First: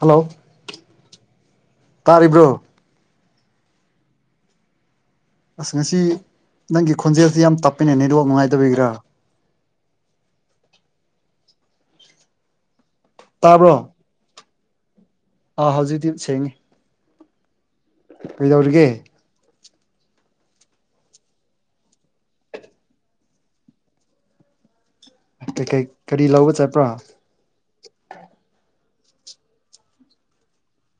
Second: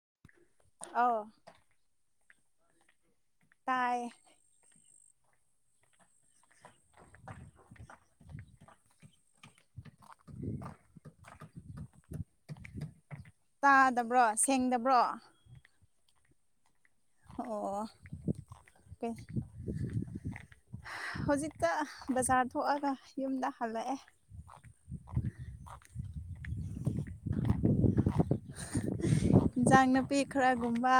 hello ꯑꯥꯎ ꯇꯥꯔꯤꯕ꯭ꯔꯣ ꯇꯥꯏ ꯑꯁ ꯉꯁꯤ ꯅꯪꯒꯤ ꯈꯣꯟꯖꯦꯜꯁꯤ ꯌꯥꯝ ꯇꯞꯄꯅꯦ ꯅꯦꯠꯋꯥꯛ ꯅꯨꯡꯉꯥꯏꯗꯕꯕꯤꯒꯔꯥ ꯇꯥꯕ꯭ꯔꯣ ꯇꯥꯗꯕ꯭ꯔꯣ ꯁꯦꯡꯗꯕ꯭ꯔꯣ ꯑꯥ ꯍꯧꯖꯤꯛꯇꯗꯤ ꯁꯦꯡꯉ ꯑꯣ ꯀꯩꯗꯧꯔꯤꯒꯦ ꯍꯧꯖꯤꯛꯇ ꯕꯖꯥꯔ ꯊꯣꯛꯑꯒ ꯌꯨꯝꯗ ꯍꯜꯂꯛꯑꯦ ꯀꯩꯀꯩ ꯀꯔꯤ ꯂꯧꯕ ꯆꯠꯄ꯭ꯔꯣ ꯏꯟꯖꯥꯡ ꯅꯥꯄꯤ ꯈꯔꯒꯨꯝꯕ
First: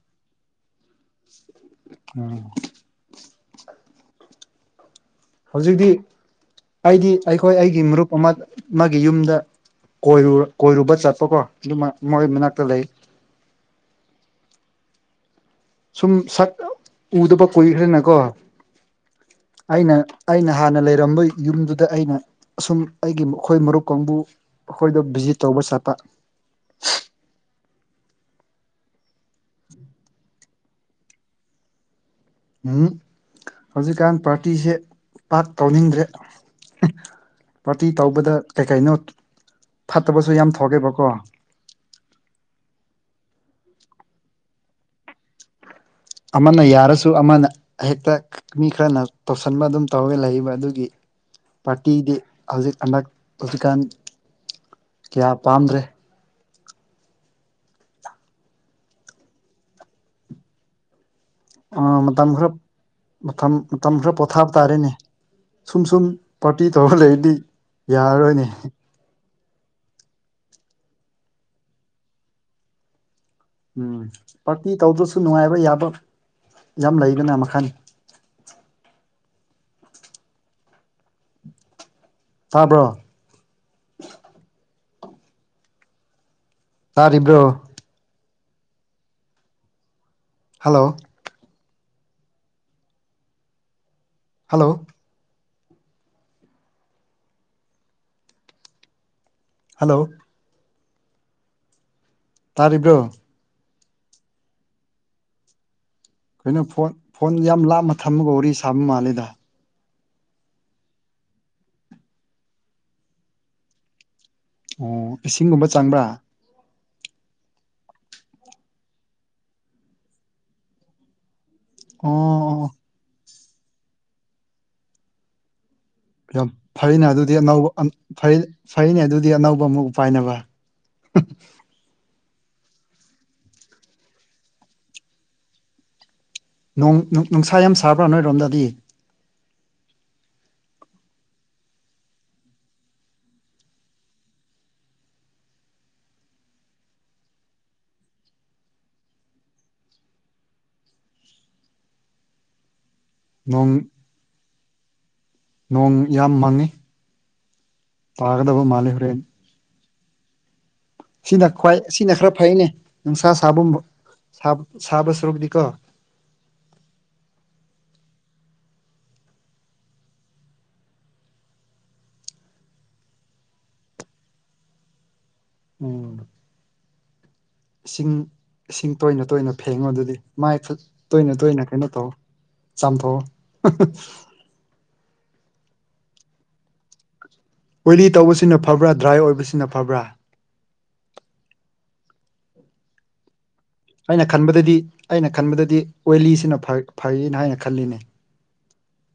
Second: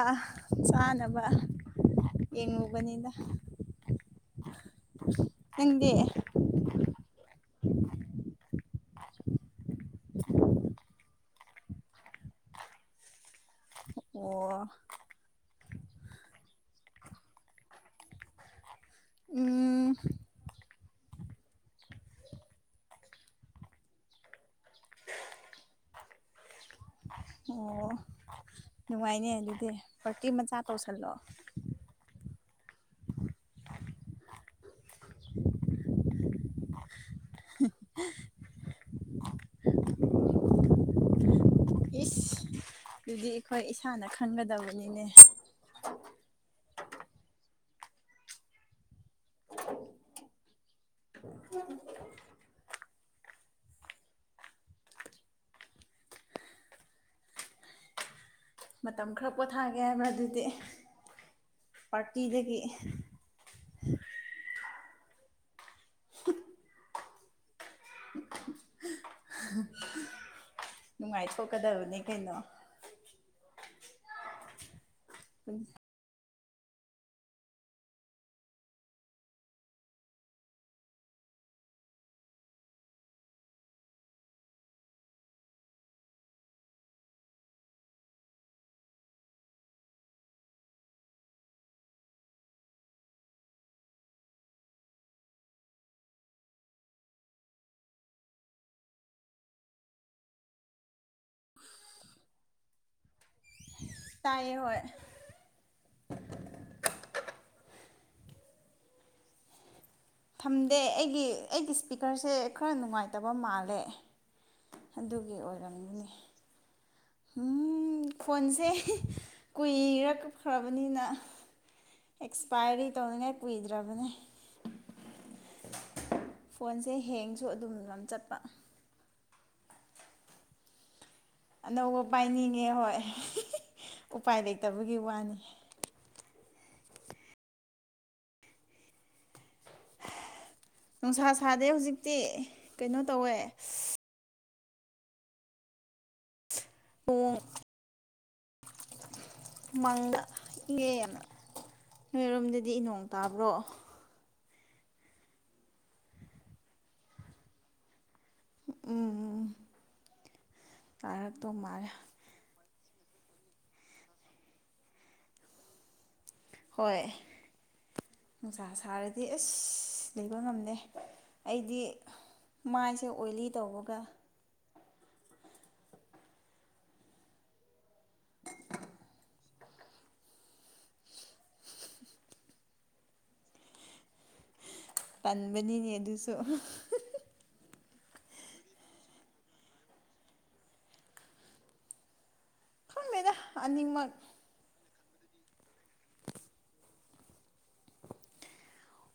ꯆꯥꯅꯕ ꯎꯝ ꯌꯦꯡꯉꯨꯕꯅꯤꯗ ꯎ [unintelligible] ꯍꯧꯖꯤꯛꯇꯤ ꯑꯩꯒꯤ ꯑꯩꯈꯣꯏ ꯑꯩꯒꯤ ꯃꯔꯨꯞ ꯑꯃ ꯑꯃꯒꯤ ꯌꯨꯝꯗ ꯀꯣꯏꯔ ꯀꯣꯏꯔꯨꯕ ꯆꯠꯄꯀꯣ ꯑꯗꯨꯃ ꯃꯣꯏ ꯃꯅꯥꯛꯇ ꯂꯩ ꯑꯣ ꯁꯨꯝ ꯁꯛ ꯎꯗꯕ ꯀꯨꯏꯈ꯭ꯔꯦꯅꯦꯀꯣ ꯑꯩꯅ ꯎꯝ ꯑꯩꯅ ꯍꯥꯟꯅ ꯂꯩꯔꯝꯕ ꯌꯨꯝꯗꯨꯗ ꯑꯩꯅ ꯑꯁꯨꯝ ꯑꯩꯒꯤ ꯃꯈꯣꯏ ꯃꯔꯨꯞ ꯀꯥꯡꯕꯨ ꯑꯩꯈꯣꯏꯗꯣ ꯚꯤꯖꯤꯠ ꯇꯧꯕ ꯆꯠꯄ ꯑꯣ ꯅꯨꯡꯉꯥꯏꯅꯦ ꯑꯗꯨꯗꯤ ꯄꯥꯔꯇꯤ ꯃꯆꯥ ꯇꯧꯁꯜꯂꫭ ꯎꯝ ꯍꯧꯖꯤꯛꯀꯥꯟ ꯄꯥꯔꯇꯤꯁꯦ ꯄꯥꯛ ꯇꯧꯅꯤꯡꯗ꯭ꯔꯦ ꯄꯥꯔꯇꯤ ꯇꯧꯕꯗ ꯀꯩ ꯀꯩꯅꯣ ꯐꯠꯇꯕꯁꯨ ꯌꯥꯝ ꯊꯣꯛꯑꯦꯕꯀꯣ ꯏꯁ ꯑꯗꯨꯗꯤ ꯑꯩꯈꯣꯏ ꯏꯁꯥꯅ ꯈꯟꯒꯗꯕꯅꯤꯅꯦ ꯑꯃꯅ ꯌꯥꯔꯁꯨ ꯑꯃꯅ ꯍꯦꯛꯇ ꯃꯤ ꯈꯔꯅ ꯇꯧꯁꯟꯕ ꯑꯗꯨꯝ ꯇꯧꯔꯒ ꯂꯩꯕ ꯑꯗꯨꯒꯤ ꯄꯥꯔꯇꯤꯗꯤ ꯍꯧꯖꯤꯛ ꯍꯟꯗꯛ ꯍꯧꯖꯤꯛꯀꯥꯟ ꯀꯌꯥ ꯄꯥꯝꯗ꯭ꯔꯦ ꯃꯇꯝ ꯈꯔ ꯄꯣꯊꯥꯒꯦ ꯍꯥꯏꯕꯔ ꯑꯗꯨꯗꯤ ꯑ ꯃꯇꯝ ꯈꯔ ꯄꯥꯔꯇꯤꯗꯒꯤ ꯃꯇꯝ ꯃꯇꯝ ꯈꯔ ꯄꯣꯊꯥꯕ ꯇꯥꯔꯦꯅꯦ ꯁꯨꯝ ꯁꯨꯝ ꯄꯥꯔꯇꯤ ꯇꯧꯔ ꯂꯩꯔꯗꯤ ꯌꯥꯔꯔꯣꯏꯅꯦ ꯑꯗꯨ [unintelligible] ꯅꯨꯡꯉꯥꯏꯊꯣꯛꯀꯗꯕꯅꯦ ꯀꯩꯅꯣ ꯎꯝ ꯄꯥꯔꯇꯤ ꯇꯧꯗ꯭ꯔꯁꯨ ꯅꯨꯡꯉꯥꯏꯕ ꯌꯥꯕ ꯌꯥꯝ ꯂꯩꯕꯅ ꯃꯈꯜ ꯇꯥꯕ꯭ꯔꯣ ꯇꯥꯔꯤꯕ꯭ꯔꯣ ꯍꯜꯂꯣ ꯍꯜꯂꯣ ꯍꯜꯂꯣ ꯇꯥꯔꯤꯕ꯭ꯔꯣ ꯇꯥꯏꯌꯦ ꯍꯣꯏ ꯀꯩꯅꫭ ꯐꯣꯟ ꯐꯣꯟ ꯌꯥꯝ ꯂꯥꯞꯃ ꯊꯝꯃꯒ ꯋꯥꯔꯤ ꯁꯥꯕ ꯃꯥꯜꯂꯦꯗ ꯊꯝꯗꯦ ꯑꯩꯒꯤ ꯑꯩꯒꯤ ꯏꯁꯄꯤꯀꯔꯁꯦ ꯈꯔ ꯅꯨꯡꯉꯥꯏꯇꯕ ꯃꯥꯜꯂꯦ ꯑꯣ ꯑꯗꯨꯒꯤ ꯏꯁꯤꯡꯒꯨꯝꯕ ꯑꯣꯏꯔꯝꯅꯤ ꯆꯪꯕ꯭ꯔꯥ ꯎꯝ ꯐꯣꯟꯁꯦ ꯀꯨꯏꯔꯒ ꯐꯕꯅꯤꯅ ꯑꯣ ꯑꯣ ꯑꯦꯛꯁꯄꯥꯏꯔꯤ ꯇꯧꯅꯤꯡꯉꯥꯏ ꯀꯨꯏꯗ꯭ꯔꯕꯅꯦ ꯌꯥꯝ ꯐꯣꯟꯁꯦ ꯐꯩꯅꯦ ꯑꯗꯨꯗꯤ ꯍꯦꯡꯁꯨ ꯑꯅꯧꯕ ꯑꯗꯨꯝ ꯌꯥꯝ ꯐꯩ ꯆꯠꯄ ꯐꯩꯅꯦ ꯑꯗꯨꯗꯤ ꯑꯅꯧꯕ ꯑꯃꯨꯛ ꯄꯥꯏꯅꯕ ꯑꯅꯧꯕ ꯄꯥꯏꯅꯤꯡꯉꯦ ꯍꯣꯏ ꯎꯄꯥꯏ ꯂꯩꯇꯕꯒꯤ ꯋꯥꯅꯤ ꯅꫭꯡ ꯅꯨꯡꯁꯥ ꯌꯥꯝ ꯁꯥꯕ꯭ꯔꯥ ꯅꯣꯏꯔꯣꯝꯗꯗꯤ ꯅꯨꯡꯁꯥ ꯁꯥꯗꯦ ꯍꯧꯖꯤꯛꯇꯤ ꯀꯩꯅꯣ ꯇꯧꯋꯦ ꯄꯨꯡ ꯃꯪꯉꯦ ꯅꯣꯏꯔꯣꯝꯗꯗꯤ ꯅꯣꯡ ꯇꯥꯔꯕꯣ ꯅꯣꯡ ꯅꯣꯡ ꯌꯥꯝ ꯃꯪꯉꯤ ꯇꯥꯒꯗꯕ ꯃꯥꯜꯂꯦ ꯍꯣꯔꯦꯟ ꯎꯝ ꯁꯤꯅ ꯇꯥꯔꯛꯇꯧ ꯈ꯭ꯋꯥꯏ ꯃꯥꯜꯂꯦ ꯁꯤꯅ ꯈꯔ ꯐꯩꯅꯦ ꯅꯨꯡꯁꯥ ꯁꯥꯕ ꯁꯥꯕ ꯁꯔꯨꯛꯇꯤ ꯀꯣ ꯍꯣꯏ ꯅꯨꯡꯁꯥ ꯁꯥꯔꯗꯤ ꯑꯁ ꯂꯩꯕ ꯉꯝꯗꯦ ꯑꯩꯗꯤ ꯃꯥꯏꯁꯦ ꯑꯣꯏꯂꯤ ꯇꯧꯕꯒ ꯎꯝ ꯏꯁꯤꯡ ꯏꯁꯤꯡ ꯇꯣꯏꯅ ꯇꯣꯏꯅ ꯐꯦꯡꯉꯣ ꯑꯗꯨꯗꯤ ꯃꯥꯏ ꯇꯣꯏꯅ ꯇꯣꯏꯅ ꯀꯩꯅꯣ ꯇꯧ ꯆꯝꯊꯣꯡ ꯇꯟꯕꯅꯤꯅꯦ ꯑꯗꯨꯁꯨ ꯑꯣꯏꯂꯤ ꯇꯧꯕꯁꯤꯅ ꯐꯕ꯭ꯔꯥ ꯗꯔꯥꯏ ꯑꯣꯏꯕꯁꯤꯅ ꯐꯕ꯭ꯔꯥ ꯈꯪꯗꯦꯗ ꯑꯅꯤꯃꯛ ꯑꯩꯅ ꯈꯟꯕꯗꯗꯤ ꯑꯩꯅ ꯈꯟꯕꯗꯗꯤ ꯑꯣꯏꯂꯤꯁꯤꯅ ꯐꯩꯅ ꯍꯥꯏꯅ ꯈꯜꯂꯤꯅꯦ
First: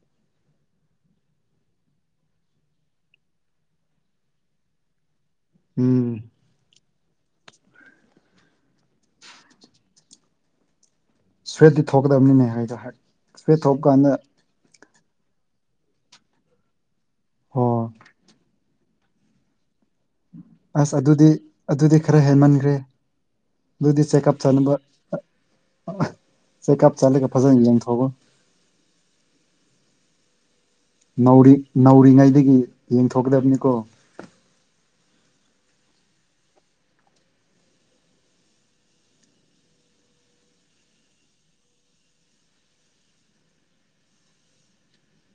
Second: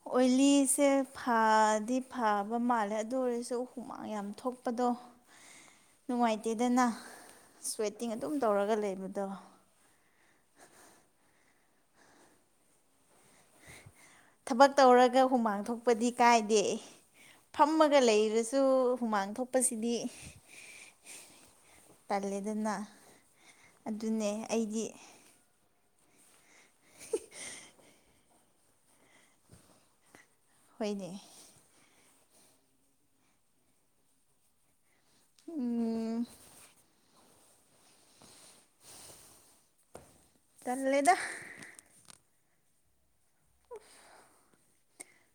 ꯑꯣꯏꯂꯤꯁꯦ ꯐꯗꯤ ꯐꯕ ꯃꯥꯜꯂꯦ ꯑꯗꯨ ꯑꯣꯏꯔꯁꯨ ꯍꯨꯃꯥꯡ ꯌꯥꯝ ꯊꯣꯛꯄꯗꯣ ꯎꯝ ꯅꯨꯡꯉꯥꯏꯇꯦꯗꯅ ꯁ꯭ꯋꯦꯠꯇꯤꯡ ꯑꯗꯨꯝ ꯇꯧꯔꯒ ꯂꯩꯕꯗ ꯁꯋꯦꯠꯇꯤ ꯊꯣꯛꯀꯗꯕꯅꯤꯅꯦ ꯍꯥꯏꯗꯣ ꯁꯋꯦꯠ ꯊꯣꯛꯄ ꯀꯥꯟꯗ ꯊꯕꯛ ꯇꯧꯔꯒ ꯍꯨꯃꯥꯡ ꯊꯣꯛꯄꯗꯤ ꯀꯥꯏꯗꯦ ꯑꯣ ꯐꯝꯃꯒ ꯂꯩꯔꯁꯤ ꯁꯨ ꯍꯨꯃꯥꯡ ꯊꯣꯛꯄꯁꯤꯗꯤ ꯑꯁ ꯑꯗꯨꯗꯤ ꯑꯗꯨꯗꯤ ꯈꯔ ꯍꯦꯃꯟꯈ꯭ꯔꯦ ꯇꯜꯂꯦꯗꯅ ꯑꯗꯨꯗꯤ ꯑꯗꯨꯅꯦ ꯆꯦꯛꯑꯞ ꯆꯠꯅꯤꯡꯅꯕ ꯑꯩꯗꯤ ꯆꯦꯛꯑꯞ ꯆꯠꯂꯒ ꯐꯖꯅ ꯌꯦꯡꯊꯣꯛꯎ ꯍꯣꯏꯅꯦ ꯎꯔꯤꯡ ꯅꯧꯔꯤꯉꯩꯗꯒꯤ ꯌꯦꯡꯊꯣꯛꯀꯗꯕꯅꯤꯀꯣ ꯎꯝ ꯎꯝ ꯇꯜꯂꯦꯗ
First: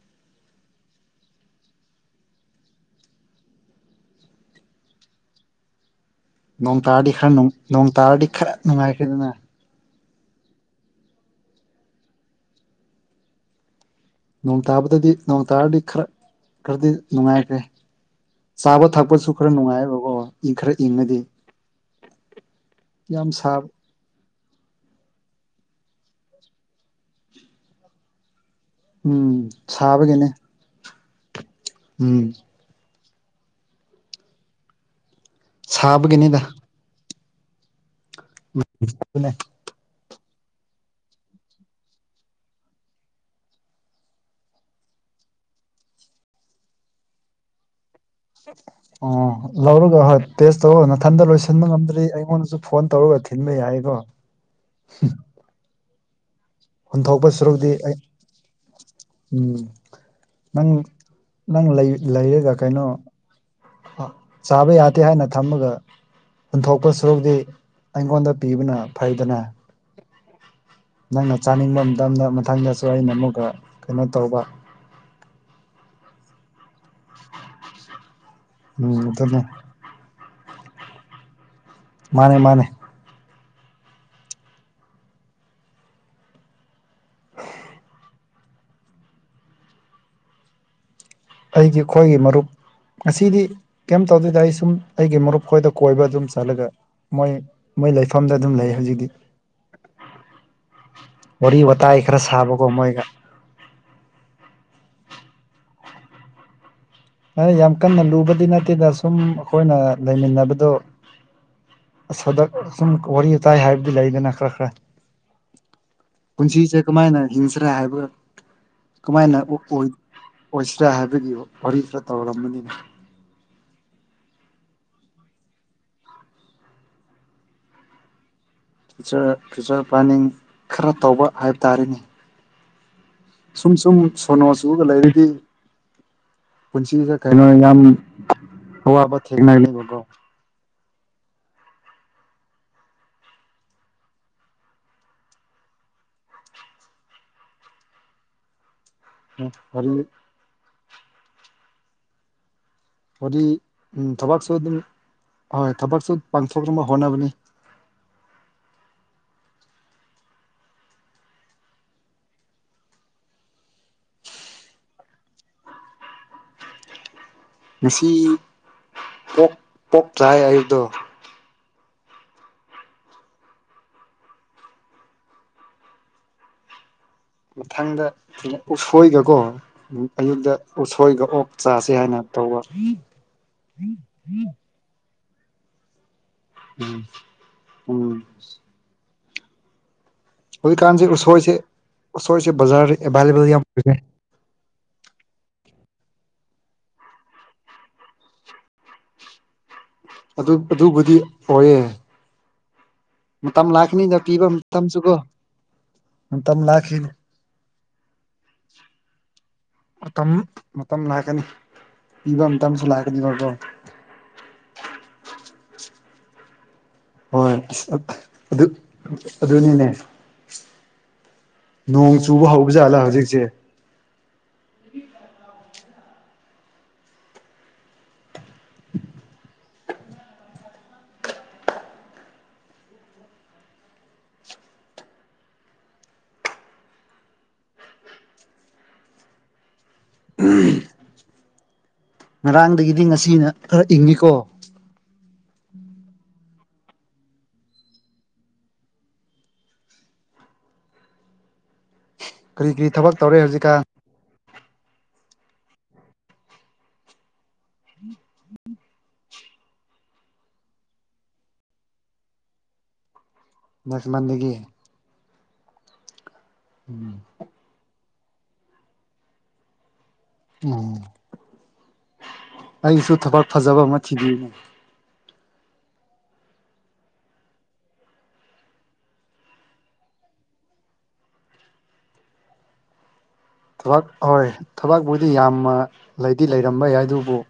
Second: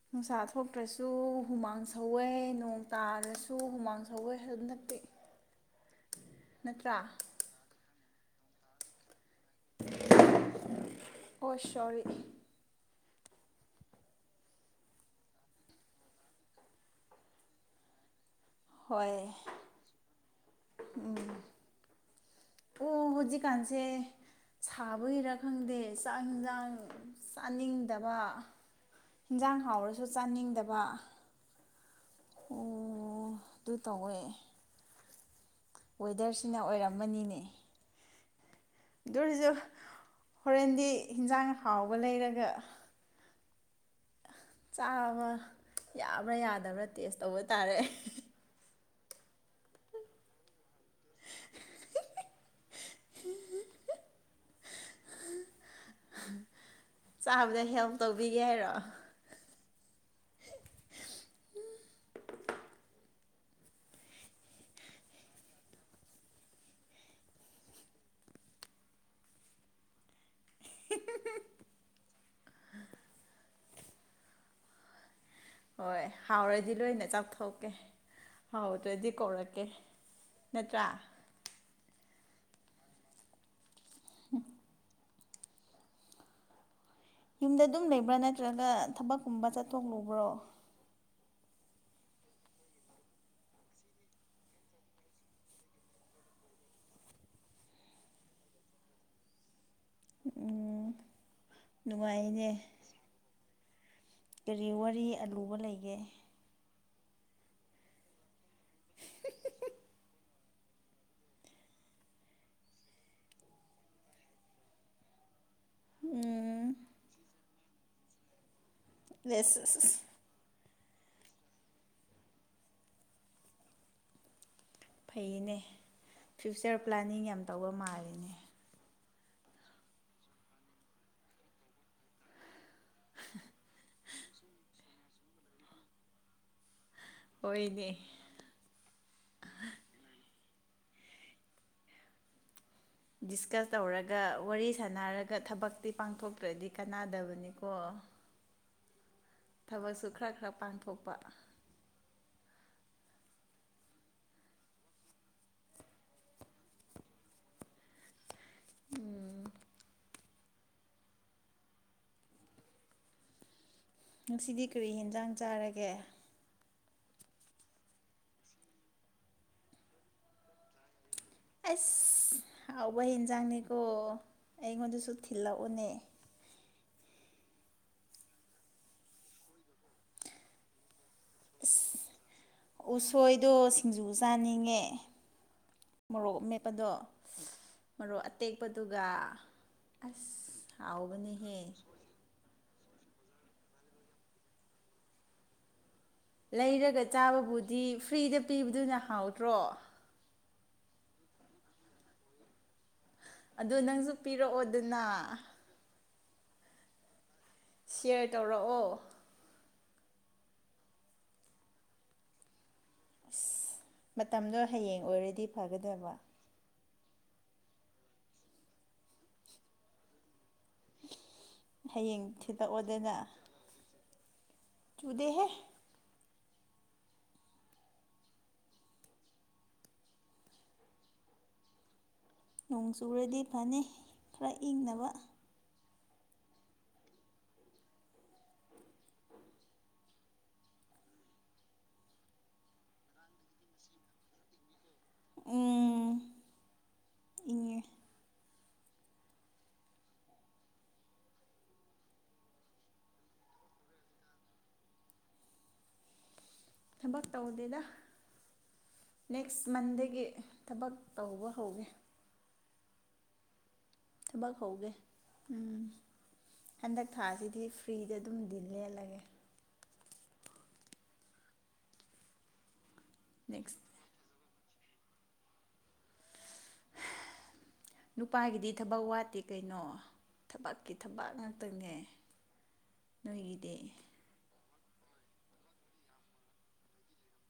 ꯅꯨꯡꯁꯥ ꯊꯣꯛꯇ꯭ꯔꯁꯨ ꯍꯨꯃꯥꯡ ꯁꯧꯋꯦ ꯅꯣꯡ ꯇꯥꯔꯁꯨ ꯍꯨꯃꯥꯡ ꯁꯧꯋꯦ ꯑꯗꯨ ꯅꯠꯇꯦ ꯅꯣꯡ ꯇꯥꯔꯗꯤ ꯈꯔ ꯅꯣꯡ ꯇꯥꯔꯗꯤ ꯈꯔ ꯅꯨꯡꯉꯥꯏꯈꯤꯗꯅ ꯑꯣ ꯁꯣꯔꯤ ꯅꯣꯡ ꯇꯥꯕꯗꯗꯤ ꯅꯣꯡ ꯇꯥꯔꯗꯤ ꯈꯔ ꯈꯔꯗꯤ ꯅꯨꯡꯉꯥꯏꯈ꯭ꯔꯦ ꯆꯥꯕ ꯍꯣꯏ ꯊꯛꯄꯁꯨ ꯈꯔ ꯅꯨꯡꯉꯥꯏꯕꯀꯣ ꯏ ꯈꯔ ꯎꯝ ꯏꯪꯉꯗꯤ ꯑꯣ ꯌꯥꯝ ꯁꯥꯕ ꯍꯧꯖꯤꯛꯀꯥꯟꯁꯦ ꯁꯥꯕꯒꯤꯔꯥ ꯈꯪꯗꯦ ꯆꯥꯛ ꯌꯦꯟꯁꯥꯡ ꯆꯥꯅꯤꯡꯗꯕ ꯎꯝ ꯌꯦꯟꯖꯥꯡ ꯍꯥꯎꯔꯁꯨ ꯁꯥꯕꯒꯤꯅꯦ ꯆꯥꯅꯤꯡꯗꯕ ꯎꯝ ꯑꯣ ꯑꯗꯨ ꯇꯧꯋꯦ ꯁꯥꯕꯒꯤꯅꯤꯗ ꯋꯦꯗꯔꯁꯤꯅ ꯑꯣꯏꯔꯝꯃꯅꯤꯅꯦ [inaudible] ꯑꯗꯨꯔꯁꯨ ꯍꯣꯔꯦꯟꯗꯤ ꯍꯟꯖꯥꯡ ꯍꯥꯎꯕ ꯂꯩꯔꯒ ꯆꯥꯕ ꯌꯥꯕ꯭ꯔꯥ ꯌꯥꯗꯕ꯭ꯔꯥ ꯇꯦꯁ ꯇꯧꯕ ꯇꯥꯔꯦ [inaudible] ꯑꯣ ꯂꯧꯔꯒ ꯍꯣꯏ ꯇꯦꯁ ꯇꯧꯔ ꯅꯥꯊꯟꯗ ꯂꯣꯏꯁꯤꯟꯕ ꯉꯝꯗ꯭ꯔꯤ ꯑꯩꯉꯣꯟꯗꯁꯨ ꯐꯣꯟ ꯇꯧꯔꯒ ꯊꯤꯟꯕ ꯌꯥꯏꯀꯣ ꯍꯨꯟꯗꯣꯛꯄ ꯆꯥꯕꯗ ꯁꯔꯨꯛꯇꯤ ꯍꯦꯜꯞ ꯑꯩ ꯇꯧꯕꯤꯒꯦ ꯍꯥꯏꯔꯣ ꯎꯝ ꯅꯪ ꯅꯪ ꯂꯩꯔꯒ ꯀꯩꯅꯣ ꯆꯥꯕ ꯌꯥꯗꯦ ꯍꯥꯏꯅ ꯊꯝꯃꯒ ꯄꯨꯨꯟꯊꯣꯛꯄ ꯁꯨꯔꯨꯗꯤ ꯑꯩꯉꯣꯟꯗ ꯄꯤꯕꯅ ꯐꯩꯗꯅ ꯅꯪꯅ ꯆꯥꯅꯤꯡꯕ ꯃꯇꯝꯗ ꯃꯊꯪꯗꯁꯨ ꯑꯩꯅ ꯑꯃꯨꯛꯀ ꯀꯩꯅꯣ ꯇꯧꯕ ꯍꯣꯏ ꯍꯥꯎꯔꯗꯤ ꯂꯣꯏꯅ ꯆꯥꯛꯊꯣꯛꯀꯦ ꯎꯝ ꯍꯥꯎꯗꯔꯗꯤ ꯑꯗꯨꯅꯦ ꯀꯧꯔꯛꯀꯦ ꯅꯠꯇ꯭ꯔꯥ ꯃꯥꯅꯦ ꯃꯥꯅꯦ ꯌꯨꯝꯗ ꯑꯗꯨꯝ ꯂꯩꯕ꯭ꯔꯥ ꯅꯠꯇ꯭ꯔꯒ ꯊꯕꯛꯀꯨꯝꯕ ꯆꯠꯊꯣꯛꯂꯨꯕ꯭ꯔꯣ ꯑꯩꯒꯤ ꯏꯈꯣꯏꯒꯤ ꯃꯔꯨꯞ ꯉꯁꯤꯗꯤ ꯀꯩꯝ ꯇꯧꯗꯣꯏꯗ ꯑꯩ ꯁꯨꯝ ꯑꯩꯒꯤ ꯃꯔꯨꯞ ꯈꯣꯏꯗ ꯀꯣꯏꯕ ꯑꯗꯨꯝ ꯆꯠꯂꯒ ꯃꯣꯏ ꯃꯣꯏ ꯂꯩꯐꯝꯗ ꯑꯗꯨꯝ ꯂꯩ ꯍꯧꯖꯤꯛꯇꯤ ꯎꯝ ꯋꯥꯔꯤ ꯋꯥꯇꯥꯏ ꯈꯔ ꯅꯨꯡꯉꯥꯏꯅꯦ ꯁꯥꯕꯒꯣ ꯃꯣꯏꯒ ꯀꯔꯤ ꯋꯥꯔꯤ ꯑꯂꯨꯕ ꯂꯩꯒꯦ ꯌꯥꯝ ꯀꯟꯅ ꯂꯨꯕꯗꯤ ꯅꯠꯇꯦꯗ ꯁꯨꯝ ꯑꯩꯈꯣꯏꯅ ꯂꯩꯃꯤꯟꯅꯕꯗꯣ ꯗꯛ ꯁꯨꯝ ꯋꯥꯔꯤ ꯋꯥꯇꯥꯏ ꯍꯥꯏꯕꯗꯤ ꯂꯩꯗꯅ ꯈꯔ ꯈꯔ ꯄꯨꯟꯁꯤ ꯎꯝ ꯆꯦ ꯀꯃꯥꯏꯅ ꯍꯁꯔ ꯍꯥꯏꯕ ꯀꯃꯥꯏꯅ ꯑꯦꯁ ꯑꯁ ꯑꯁ ꯑꯣꯏꯁꯤꯔꯥ ꯍꯥꯏꯕꯒꯤ ꯋꯥꯔꯤ ꯈꯔ ꯇꯧꯔꯔꯝꯕꯅꯤꯅ ꯐꯩꯌꯦꯅꯦ ꯐ꯭ꯌꯨꯆꯔ ꯄ꯭ꯂꯥꯅꯤꯡ ꯌꯥꯝ ꯇꯧꯕ ꯃꯥꯜꯂꯤꯅꯦ ꯐꯆ ꯐ꯭ꯌꯨꯆꯔ ꯄ꯭ꯂꯥꯅꯤꯡ ꯈꯔ ꯇꯧꯕ ꯍꯥꯏꯕ ꯇꯥꯔꯦꯅꯦ ꯎ ꯁꯨꯝ ꯁꯨꯝ ꯁꯣꯅꯣ ꯁꯨꯒ ꯂꯩꯔꯗꯤ ꯄꯨꯟꯁꯤꯗ ꯀꯩꯅꯣ ꯌꯥꯝ ꯍꯣꯏꯅꯦ ꯑꯣ ꯑꯕ ꯊꯦꯡꯛꯅꯅꯥꯒ ꯂꯩ ꯒꯣ ꯗꯤꯁꯀꯁ ꯇꯧꯔꯒ ꯋꯥꯔꯤ ꯁꯥꯟꯅꯔꯒ ꯊꯕꯛꯇꯤ ꯄꯥꯡꯊꯣꯛꯇ꯭ꯔꯗꯤ ꯀꯅꯥꯗꯕꯅꯤꯀꯣ ꯋꯥꯔꯤ ꯊꯕꯛꯁꯨ ꯈꯔ ꯈꯔ ꯄꯥꯡꯊꯣꯛꯄ ꯍꯥꯏꯗꯤ ꯎ ꯊꯕꯛꯁꯨ ꯑꯗꯨꯝ ꯍꯣꯏ ꯊꯕꯛꯁꯨ ꯄꯥꯡꯊꯣꯛꯅꯕ ꯍꯣꯠꯅꯕꯅꯤ ꯎꯝ ꯉꯁꯤꯗꯤ ꯀꯔꯤ ꯌꯦꯦꯟꯖꯥꯡ ꯆꯥꯔꯒꯦ ꯉꯁꯤ ꯀ ꯄꯣꯛꯇ ꯍꯥꯏ ꯑꯩꯗꯣ ꯑꯁ ꯍꯥꯎꯕ ꯍꯦꯟꯖꯥꯡꯅꯤꯀꯣ ꯑꯩꯉꯣꯟꯗꯁꯨ ꯊꯤꯜꯂꯛꯎꯅꯦ ꯃꯊꯪꯗꯩꯅ ꯎꯁꯣꯏꯒꯀꯣ ꯑꯌꯨꯛꯇ ꯎꯁꯣꯏꯒ ꯑꯣꯛ ꯆꯥꯁꯦ ꯍꯥꯏꯅ ꯇꯧꯕ ꯎꯁꯣꯏꯗꯣ ꯁꯤꯡꯖꯨ ꯆꯥꯅꯤꯡꯉꯦ ꯃꯣꯔꯣꯛ ꯃꯦꯠ ꯑꯗꯣ ꯎꯝ ꯃꯔꯨꯞ ꯑꯇꯦꯛꯄꯗ ꯑꯗꯨꯒ ꯑꯁ ꯍꯥꯎꯕꯅꯦꯍꯦ ꯑꯁꯣꯏꯁꯦ ꯕꯖꯥꯔ ꯑꯦꯕꯥꯏꯂꯦꯕꯜ ꯌꯥꯝ ꯑꯣꯏꯈ꯭ꯔꯦ ꯂꯩꯔꯒ ꯆꯥꯕꯕꯨꯗꯤ ꯐ꯭ꯔꯤꯗ ꯄꯤꯕꯗꯨꯅ ꯍꯥꯎꯗ꯭ꯔꯣ ꯑꯗꯨ ꯑꯗꯨꯕꯨꯗꯤ ꯑꯣꯏꯌꯦ ꯃꯇꯝ ꯑꯗꯣ ꯅꯪꯁꯨ ꯂꯥꯛꯈꯤꯅꯤꯗ ꯄꯤꯕ ꯃꯇꯝ ꯄꯤꯔꯛꯑꯣꯗꯅ ꯃꯇꯝꯁꯨꯀꯣ ꯃꯇꯝ ꯂꯥꯛꯈꯤꯅꯤ ꯁꯤꯌꯥꯔ ꯇꯧꯔꯛꯑꯣ ꯃꯇꯝ ꯃꯇꯝ ꯂꯥꯛꯀꯅꯤ ꯏꯕ ꯃꯇꯝꯁꯨ ꯂꯥꯛꯀꯅꯤꯕꯣ ꯃꯇꯝꯗꯣ ꯍꯌꯦꯡ ꯑꯣꯏꯔꯗꯤ ꯐꯒꯗꯕ ꯍꯣꯏ ꯑ ꯑꯗꯨ ꯑꯗꯨꯅꯤꯅꯦ ꯅꯣꯡ ꯍꯌꯦꯡ ꯆꯨꯕ ꯍꯧꯕ ꯖꯥꯠꯂꯥ ꯊꯤꯜꯂꯛꯑꯣꯗꯅ ꯍꯧꯖꯤꯛꯁꯦ ꯆꯨꯗꯦ ꯍꯦ ꯅꯣꯡ ꯆꯨꯔꯗꯤ ꯐꯅꯤ ꯈꯔ ꯏꯪꯅꯕ ꯎꯝ ꯉꯔꯥꯡꯗꯒꯤꯗꯤ ꯉꯁꯤꯅ ꯈꯔ ꯏꯪꯉꯀꯣ ꯎꯝ ꯏꯪꯉꯦ ꯀꯔꯤ ꯀꯔꯤ ꯊꯕꯛ ꯇꯧꯔꯦ ꯍꯧꯖꯤꯛꯀꯥ ꯊꯕꯛ ꯇꯧꯗꯦꯗ ꯎꯝ ꯅꯦꯛꯁ ꯃꯟꯗꯒꯤ ꯊꯕꯛ ꯇꯧꯕ ꯍꯧꯒꯦ ꯅꯦꯛꯁ ꯃꯟꯗꯒꯤ ꯊꯕꯛ ꯍꯧꯒꯦ ꯎꯝ ꯍꯟꯗꯛ ꯊꯥꯁꯤꯗꯤ ꯐ꯭ꯔꯤꯗ ꯑꯗꯨꯝꯗꯤ ꯂꯦꯜꯂꯒꯦ ꯎꯝ ꯑꯩꯁꯨ ꯊꯕꯛ ꯅꯦꯛꯁ ꯐꯖꯕ ꯑꯃ ꯊꯤꯕꯤꯅꯦ ꯅꯨꯄꯥꯒꯤꯗꯤ ꯊꯕꯛ ꯋꯥꯠꯇꯦ ꯀꯩꯅꯣ ꯊꯕꯛꯀꯤ ꯊꯕꯛ ꯉꯥꯛꯇꯪꯅꯦ ꯅꯣꯏꯒꯤꯗꯤ ꯊꯕꯛ ꯍꯣꯏ ꯊꯕꯛꯄꯕꯨꯗꯤ ꯌꯥꯝꯅ ꯂꯩꯗꯤ ꯂꯩꯔꯝꯕ ꯌꯥꯏ ꯑꯗꯨꯕꯨ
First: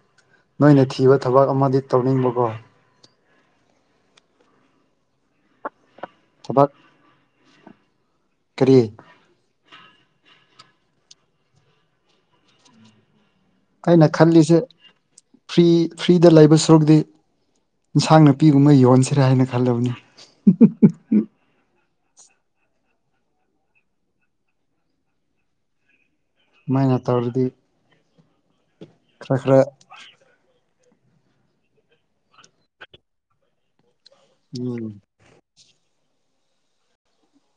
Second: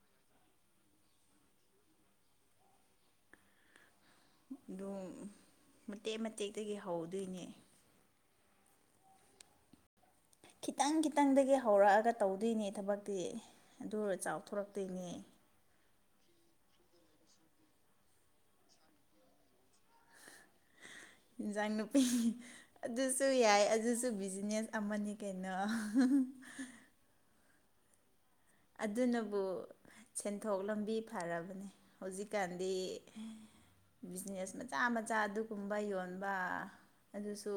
ꯅꯣꯏꯅ ꯊꯤꯕ ꯊꯕꯛ ꯑꯃꯗꯤ ꯇꯧꯅꯤꯡꯕꯀꯣ ꯑꯗꯨꯝ ꯃꯇꯦꯛ ꯊꯕꯛ ꯃꯇꯦꯛꯛꯇꯒꯤ ꯍꯧꯗꯣꯏꯅꯦ ꯀꯔꯤ ꯈꯤꯇꯪ ꯈꯤꯇꯪꯗꯒꯤ ꯍꯧꯔꯛꯑꯒ ꯇꯧꯗꯣꯏꯅꯦ ꯊꯕꯛꯇꯤ ꯑꯗꯨ ꯑꯩꯅ ꯈꯜꯂꯤꯁꯦ ꯆꯥꯎꯊꯣꯔꯛꯇꯣꯏꯅꯦ ꯐ꯭ꯔꯤ ꯐ꯭ꯔꯤꯗ ꯂꯩꯕ ꯁꯔꯨꯛꯇꯤ ꯏꯟꯁꯥꯡ ꯅꯥꯄꯤꯒꯨꯝꯕ ꯌꯣꯟꯁꯤꯔꯦ ꯍꯥꯏꯅ ꯈꯜꯂꯕꯅꯤ ꯖꯥꯡ ꯅꯨꯄꯤ ꯑꯗꯨꯁꯨ ꯌꯥꯏ ꯑꯗꯨꯁꯨ ꯕꯤꯖꯤꯅꯦꯁ ꯑꯃꯅꯤ ꯀꯩꯅꯣ ꯑꯩꯅ ꯇꯧꯔꯗꯤ ꯈꯔ ꯑꯗꯨꯅꯕꯨ ꯈꯔ ꯁꯦꯟꯊꯣꯛ ꯂꯝꯕꯤ ꯐꯔꯕꯅꯦ ꯍꯧꯖꯤꯛꯀꯥꯟꯗꯤ ꯕꯤꯖꯤꯅꯦꯁ ꯃꯆꯥ ꯎꯝ ꯃꯆꯥ ꯑꯗꯨ- ꯒꯨꯝꯕ ꯌꯣꯟꯕ ꯑꯗꯨꯁꯨ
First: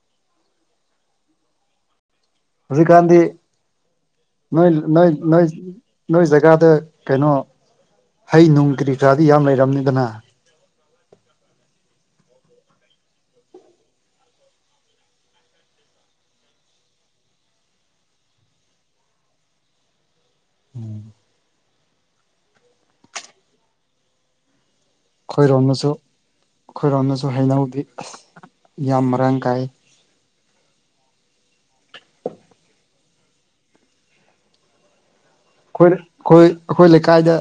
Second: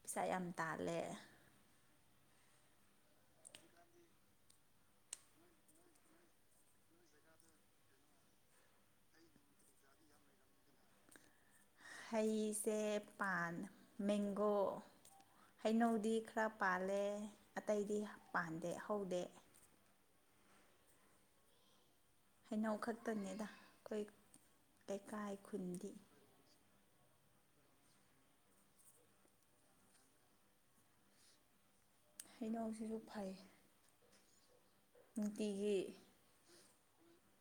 ꯄꯩꯁꯥ ꯌꯥꯝ ꯇꯥꯜꯂꯦ ꯍꯧꯖꯤꯛꯀꯥꯟꯗꯤ ꯅꯣꯏ ꯅꯣꯏ ꯅꯣꯏ ꯅꯣꯏ ꯖꯒꯥꯗ ꯀꯩꯅꯣ ꯍꯩ ꯅꯨꯡ ꯀꯔꯤ ꯀꯥꯔꯗꯤ ꯌꯥꯝ ꯂꯩꯔꯝꯅꯤꯗꯅ ꯍꯩꯁꯦ ꯄꯥꯟ ꯃꯦꯡꯒꯣ ꯍꯩꯅꯧꯗꯤ ꯈꯔ ꯄꯥꯜꯂꯦ ꯑꯇꯩꯗꯤ ꯄꯥꯟꯗꯦ ꯍꯧꯗꯦ ꯎꯝ ꯍꯩꯅꯧ ꯈꯛꯇꯅꯤꯗ ꯑꯩꯈꯣꯏ ꯂꯩꯀꯥꯏ ꯈꯨꯟꯗꯤ ꯈꯣꯏꯔꯣꯝꯗꯁꯨ ꯑꯩꯈꯣꯏꯔꯣꯝꯗꯁꯨ ꯍꯩꯅꯧꯗꯤ ꯌꯥꯝ ꯃꯔꯥꯡ ꯀꯥꯏ [unintelligible] ꯍꯩꯅꯧꯁꯤꯁꯨ ꯐꯩ ꯅꯨꯡꯇꯤꯒꯤ ꯑꯩꯈꯣꯏ ꯑꯩꯈꯣꯏ ꯑꯩꯈꯣꯏ ꯂꯩꯀꯥꯏꯗ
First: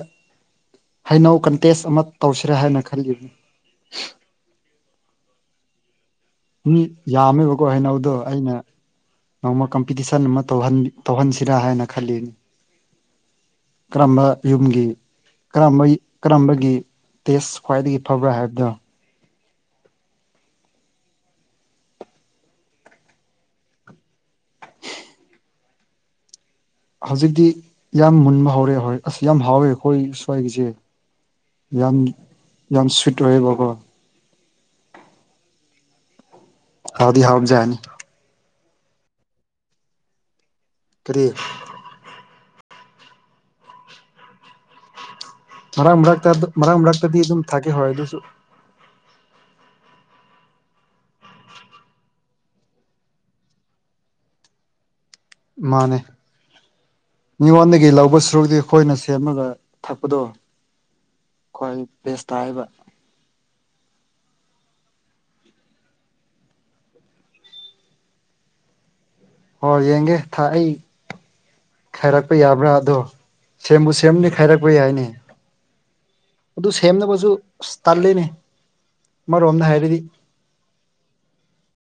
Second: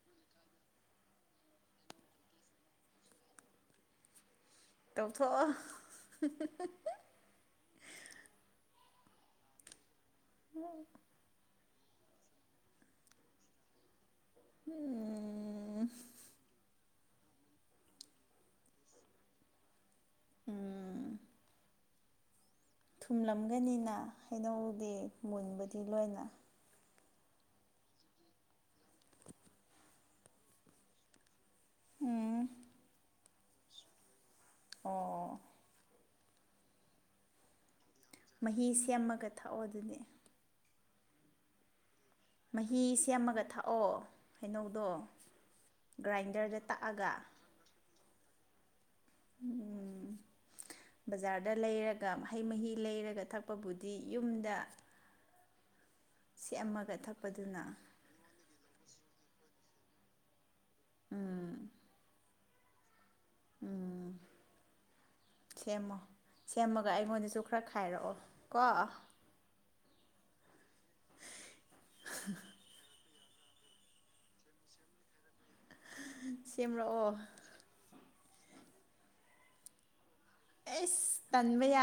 ꯍꯩꯅꯧ ꯀꯟꯇꯦꯁ ꯑꯃ ꯇꯧꯁꯤꯔꯦ ꯍꯥꯏꯅ ꯈꯜꯂꯤ ꯇꯧꯊꯣꯛꯑꯣ ꯃꯤ ꯌꯥꯝꯃꯦꯕꯀꯣ ꯍꯥꯏꯩꯅꯧꯗꯣ ꯑꯩꯅ ꯅꯣꯡꯃ ꯀꯝꯄꯤꯇꯤꯁꯟ ꯑꯃ ꯇꯧꯍꯟ ꯇꯧꯍꯟꯁꯤꯔꯥ ꯍꯥꯏꯅ ꯈꯜꯂꯤꯅꯤ ꯀꯔꯝꯕ ꯌꯨꯝꯒꯤ ꯎꯝ ꯀꯔꯝꯕꯒꯤ ꯀꯔꯝꯕꯒꯤ ꯇꯦꯁ ꯈ꯭ꯋꯥꯏꯗꯒꯤ ꯐꯕ꯭ꯔꯥ ꯍꯥꯏꯕꯗꯣ ꯎꯝ ꯊꯨꯝꯂꯝꯒꯅꯤꯅ ꯍꯩꯅꯧꯗꯤ ꯃꯨꯟꯕꯗꯤ ꯂꯣꯏꯅ ꯍꯧꯖꯤꯛꯇꯤ ꯌꯥꯝ ꯃꯨꯟꯕ ꯍꯧꯔꯦ ꯍꯦꯏ ꯑꯁ ꯌꯥꯝ ꯍꯥꯎꯋꯦ ꯑꯩꯈꯣꯏ ꯁ꯭ꯋꯥꯏꯒꯤꯁꯦ ꯌꯥꯝ ꯎꯝ ꯌꯥꯝ ꯁ꯭ꯋꯤꯠ ꯑꯣꯏꯌꯦꯕꯀꯣ ꯑꯣ ꯍꯥꯎꯗꯤ ꯍꯥꯎꯖꯥꯠꯅꯤ ꯃꯍꯤ ꯁꯦꯝꯃꯒ ꯊꯥꯛꯑꯣ ꯑꯗꯨꯗꯤ [unintelligible] ꯃꯍꯤ ꯁꯦꯝꯃꯒ ꯊꯥꯛꯑꯣ ꯍꯩꯅꯧꯗꯣ ꯃꯔꯥꯡ ꯃꯔꯛꯇ ꯒ꯭ꯔꯥꯏꯟꯗꯔꯗ ꯃꯔꯥꯡ ꯇꯛꯑꯒ ꯃꯔꯛꯇꯗꯤ ꯑꯗꯨꯝ ꯊꯛꯀꯦ ꯍꯣꯏ ꯑꯗꯨꯁꯨ ꯎꯝ ꯕꯖꯥꯔꯗ ꯂꯩꯔꯒ ꯍꯩ ꯃꯍꯤ ꯂꯩꯔꯒ ꯊꯛꯄꯕꯨꯗꯤ ꯌꯨꯝꯗ ꯃꯥꯅꯦ ꯁꯦꯝꯃꯒ ꯊꯛꯄꯗꯨꯅ ꯃꯤꯉꯣꯟꯗꯒꯤ ꯂꯧꯕ ꯁꯨꯔꯨꯗꯤ ꯑꯩꯈꯣꯏꯅ ꯁꯦꯝꯃꯒ ꯊꯛꯄꯗꯣ ꯎꯝ ꯈ꯭ꯋꯥꯏ ꯕꯦꯁ ꯇꯥꯏꯕ ꯎꯝ ꯁꯦꯝꯃꯣ ꯁꯦꯝꯃꯒ ꯑꯩꯉꯣꯟꯗꯁꯨ ꯈꯔ ꯈꯥꯏꯔꯛꯑꯣ ꯀꯣ ꯍꯣꯏ ꯌꯦꯡꯒꯦ ꯊꯥꯛ ꯑꯩ ꯈꯥꯏꯔꯛꯄ ꯌꯥꯕ꯭ꯔꯥ ꯑꯗꯣ ꯁꯦꯝꯕꯨ ꯁꯦꯝꯅꯤ ꯈꯥꯏꯔꯛꯄ ꯌꯥꯏꯅꯤ ꯑꯗꯨ ꯁꯦꯝꯔꯛꯑꯣ ꯁꯦꯝꯗꯕꯁꯨ ꯑꯁ ꯇꯜꯂꯤꯅꯦ ꯑꯃꯔꯣꯝꯗ ꯍꯥꯏꯔꯗꯤ ꯑꯦꯁ ꯇꯟꯕꯌꯥ